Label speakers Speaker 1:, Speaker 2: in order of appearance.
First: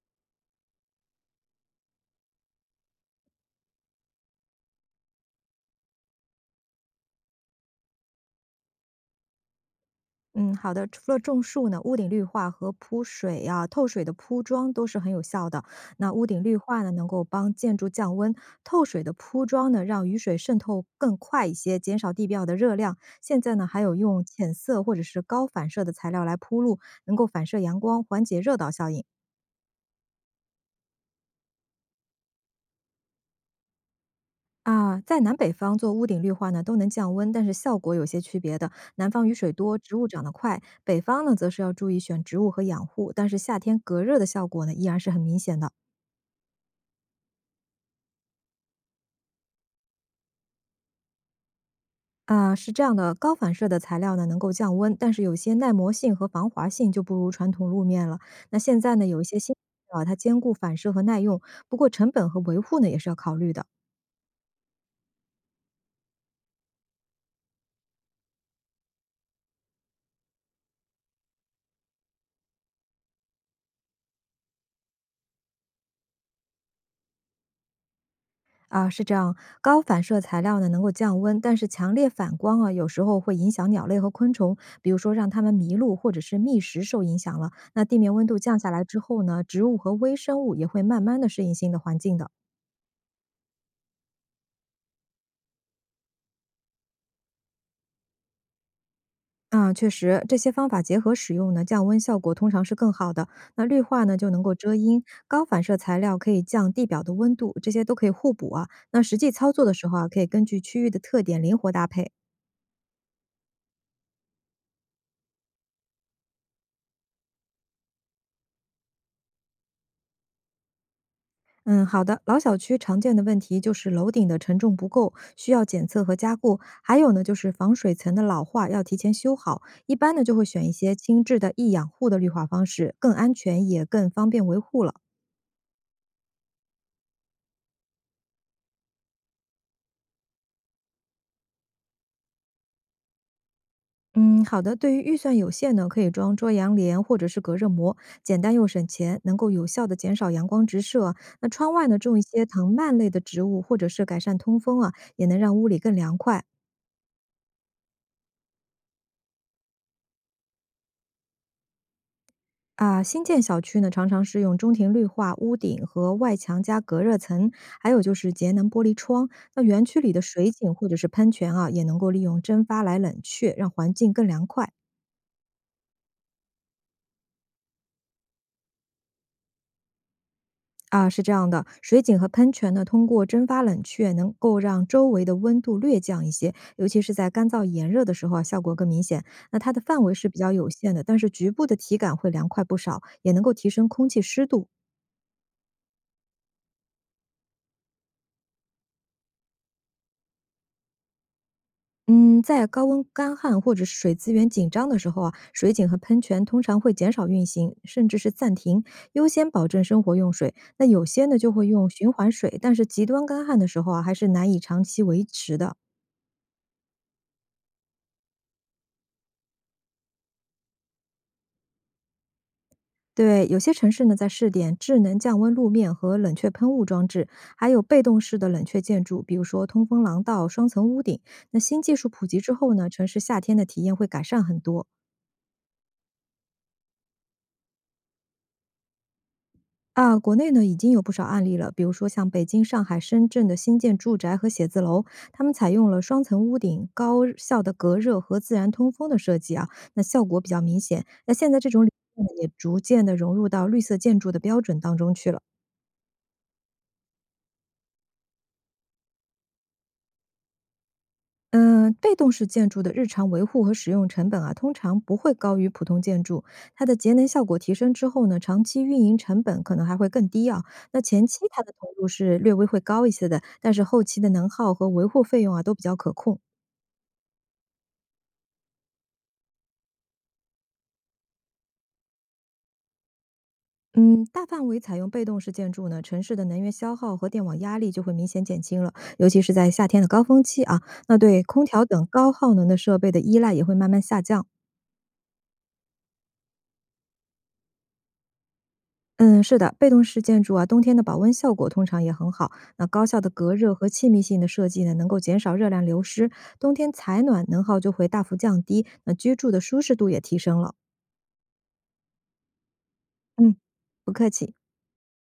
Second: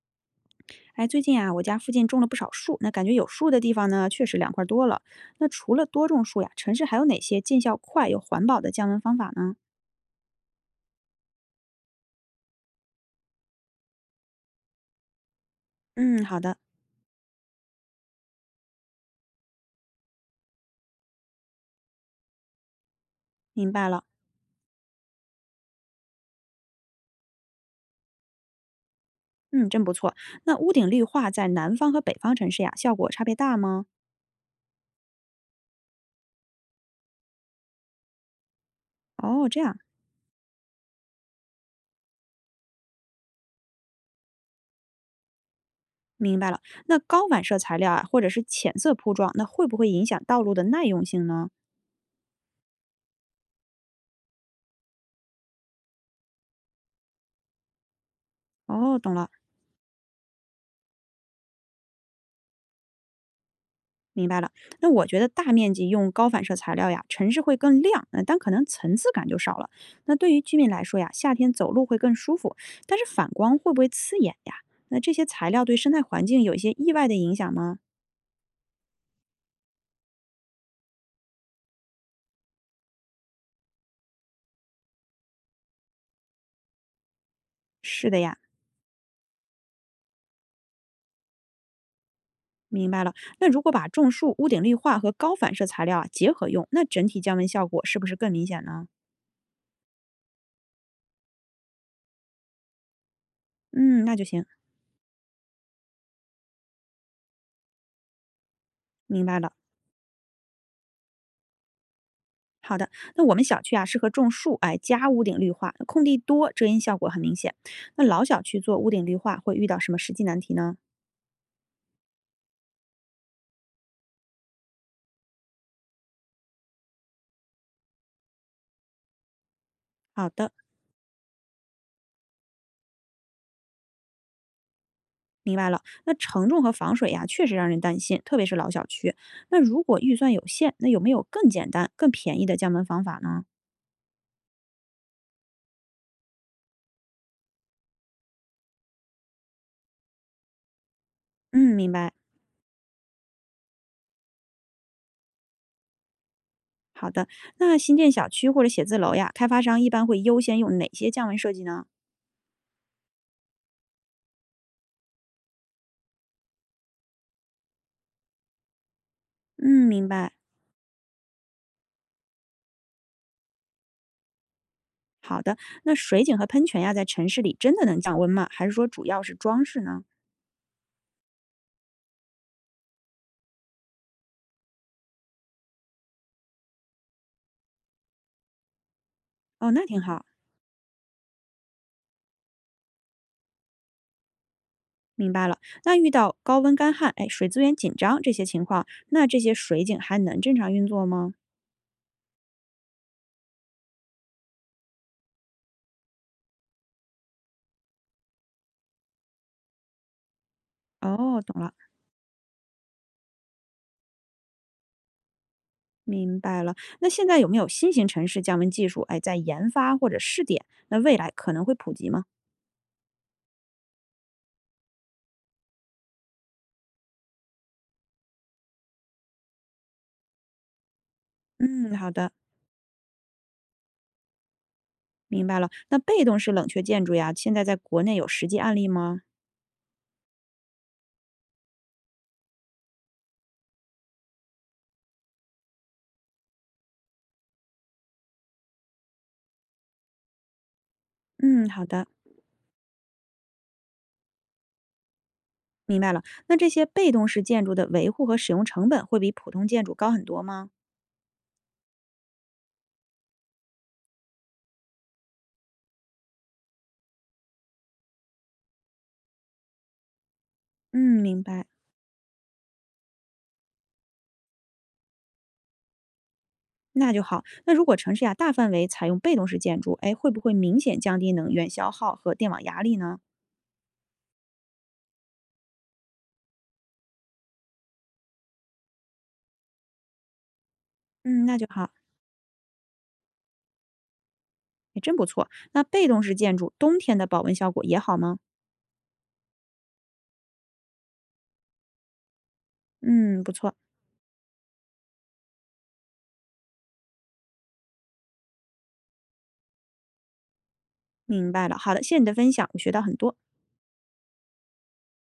Speaker 1: 哎，最近啊，我家附近种了不少树，那感觉有树的地方呢，确实凉快多了。那除了多种树呀，城市还有哪些见效快又环保的降温方法呢？
Speaker 2: 嗯，好的。除了种树呢，屋顶绿化和铺水啊、透水的铺装都是很有效的。那
Speaker 1: 嗯，
Speaker 2: 屋
Speaker 1: 好
Speaker 2: 顶绿
Speaker 1: 的，
Speaker 2: 化呢，能够帮建筑降温；透水的铺装呢，让雨水渗透更快一些，减少地表的热量。现在呢，
Speaker 1: 明
Speaker 2: 还
Speaker 1: 白
Speaker 2: 有
Speaker 1: 了。
Speaker 2: 用浅色或者是高反射的材料来铺路，能够反射阳光，缓解热岛效应。
Speaker 1: 嗯，真不错。那屋顶绿化在南方和北方城市呀，效果差别大吗？
Speaker 2: 啊，在南北方做屋顶绿化呢，都能降温，但是效果有些区别的。南方雨
Speaker 1: 哦，
Speaker 2: 水
Speaker 1: 这样，
Speaker 2: 多，植物长得快；北方呢，则是要注意选植物和养护，但是夏天隔热的效果呢，依然是很明显的。
Speaker 1: 明白了。那高反射材料啊，或者是浅色铺装，那会不会影响道路的耐用性呢？
Speaker 2: 啊，是这样的，高反射的材料呢能够降温，但是有些耐磨性和防滑性就不如传统路面了。那现在
Speaker 1: 哦，
Speaker 2: 呢，
Speaker 1: 懂
Speaker 2: 有一
Speaker 1: 了。
Speaker 2: 些新材料啊，它兼顾反射和耐用，不过成本和维护呢也是要考虑的。
Speaker 1: 明白了，那我觉得大面积用高反射材料呀，城市会更亮，嗯，但可能层次感就少了。那对于居民来说呀，夏天走路会更舒服，但是反光会不会刺眼呀？那这些材料对生态环境有一些意外的影响吗？
Speaker 2: 啊，是这样，高反射材料呢能够降温，但是强烈反光啊，有时候会影响鸟类和昆虫，比如说让它们迷路或者是觅食受影响了。那地
Speaker 1: 是
Speaker 2: 面
Speaker 1: 的
Speaker 2: 温
Speaker 1: 呀，
Speaker 2: 度降下来之后呢，植物和微生物也会慢慢的适应新的环境的。
Speaker 1: 明白了。那如果把种树、屋顶绿化和高反射材料啊结合用，那整体降温效果是不是更明显呢？
Speaker 2: 啊，确实，这些方法结合使用呢，降温效果通常是更好的。那绿化
Speaker 1: 嗯，那
Speaker 2: 呢
Speaker 1: 就
Speaker 2: 就能
Speaker 1: 行，
Speaker 2: 够遮阴，高反射材料可以降地表的温度，这些都可以互补啊。那实
Speaker 1: 明
Speaker 2: 际
Speaker 1: 白
Speaker 2: 操
Speaker 1: 了。
Speaker 2: 作的时候啊，可以根据区域的特点灵活搭配。
Speaker 1: 好的，那我们小区啊适合种树，哎，加屋顶绿化，那空地多，遮阴效果很明显。那老小区做屋顶绿化会遇到什么实际难题呢？
Speaker 2: 嗯，好的。老小区常见的问题就是楼顶的承重不够，需要检测和加固。还有呢，就是防水层的老化要提前修好。一般呢，
Speaker 1: 好
Speaker 2: 就会
Speaker 1: 的，
Speaker 2: 选一些轻质的易养护的绿化方式，更安全也更方便维护了。
Speaker 1: 明白了。那承重和防水呀，确实让人担心，特别是老小区。那如果预算有限，那有没有更简单、更便宜的降温方法呢？
Speaker 2: 嗯，好的。对于预算有限呢，可以装遮阳帘或者是隔热膜，简单又省钱，能够有效的减少阳光直射啊。那窗
Speaker 1: 嗯，
Speaker 2: 外
Speaker 1: 明
Speaker 2: 呢，
Speaker 1: 白。
Speaker 2: 种一些藤蔓类的植物，或者是改善通风啊，也能让屋里更凉快。
Speaker 1: 好的，那新建小区或者写字楼呀，开发商一般会优先用哪些降温设计呢？
Speaker 2: 啊，新建小区呢，常常是用中庭绿化、屋顶和外墙加隔热层，还有就是节能玻璃窗。那园
Speaker 1: 嗯，
Speaker 2: 区
Speaker 1: 明
Speaker 2: 里的
Speaker 1: 白。
Speaker 2: 水井或者是喷泉啊，也能够利用蒸发来冷却，让环境更凉快。
Speaker 1: 好的，那水井和喷泉呀，在城市里真的能降温吗？还是说主要是装饰呢？
Speaker 2: 啊，是这样的，水井和喷泉呢，通过蒸发冷却，能够让周围的温度略降一些，尤其是在干燥炎热的时候啊，效果更明显。那
Speaker 1: 哦，
Speaker 2: 它的
Speaker 1: 那挺
Speaker 2: 范围
Speaker 1: 好。
Speaker 2: 是比较有限的，但是局部的体感会凉快不少，也能够提升空气湿度。
Speaker 1: 明白了。那遇到高温干旱，哎，水资源紧张这些情况，那这些水井还能正常运作吗？
Speaker 2: 嗯，在高温干旱或者是水资源紧张的时候啊，水井和喷泉通常会减少运行，甚至是暂停，优先保证生活用水。那有些呢
Speaker 1: 哦，
Speaker 2: 就
Speaker 1: 懂
Speaker 2: 会
Speaker 1: 了，
Speaker 2: 用循环水，但是极端干旱的时候啊，还是难以长期维持的。
Speaker 1: 明白了。那现在有没有新型城市降温技术，哎，在研发或者试点？那未来可能会普及吗？
Speaker 2: 对，有些城市呢在试点智能降温路面和冷却喷雾装置，还有被动式的冷却建筑，比如说通风廊道、双层屋顶。那新
Speaker 1: 嗯，
Speaker 2: 技术
Speaker 1: 好
Speaker 2: 普
Speaker 1: 的，
Speaker 2: 及之后呢，城市夏天的体验会改善很多。
Speaker 1: 明白了。那被动式冷却建筑呀，现在在国内有实际案例吗？
Speaker 2: 啊，国内呢已经有不少案例了，比如说像北京、上海、深圳的新建住宅和写字楼，他们采用了双层屋顶、高效的隔热和自然通风的设计啊，那效果比较明显。那现在
Speaker 1: 嗯，
Speaker 2: 这
Speaker 1: 好
Speaker 2: 种理
Speaker 1: 的，
Speaker 2: 念呢也逐渐的融入到绿色建筑的标准当中去了。
Speaker 1: 明白了。那这些被动式建筑的维护和使用成本会比普通建筑高很多吗？
Speaker 2: 嗯，被动式建筑的日常维护和使用成本啊，通常不会高于普通建筑。它的节能效果提升之后呢，长期运营成本可能还会更低啊。那
Speaker 1: 嗯，
Speaker 2: 前期
Speaker 1: 明
Speaker 2: 它
Speaker 1: 白。
Speaker 2: 的投入是略微会高一些的，但是后期的能耗和维护费用啊都比较可控。
Speaker 1: 那就好。那如果城市呀大范围采用被动式建筑，哎，会不会明显降低能源消耗和电网压力呢？
Speaker 2: 嗯，大范围采用被动式建筑呢，城市的能源消耗和电网压力就会明显减轻了，尤其是在夏天的高峰期啊，那对
Speaker 1: 嗯，那就
Speaker 2: 空调
Speaker 1: 好，
Speaker 2: 等高耗能的设备的依赖也会慢慢下降。
Speaker 1: 也真不错。那被动式建筑冬天的保温效果也好吗？
Speaker 2: 嗯，是的，被动式建筑啊，冬天的保温效果通常也很好。那高效的
Speaker 1: 嗯，不
Speaker 2: 隔
Speaker 1: 错，
Speaker 2: 热和气密性的设计呢，能够减少热量流失，冬天采暖能耗就会大幅降低，那居住的舒适度也提升了。
Speaker 1: 明白了。好的，谢谢你的分享，我学到很多。
Speaker 2: 嗯，不客气。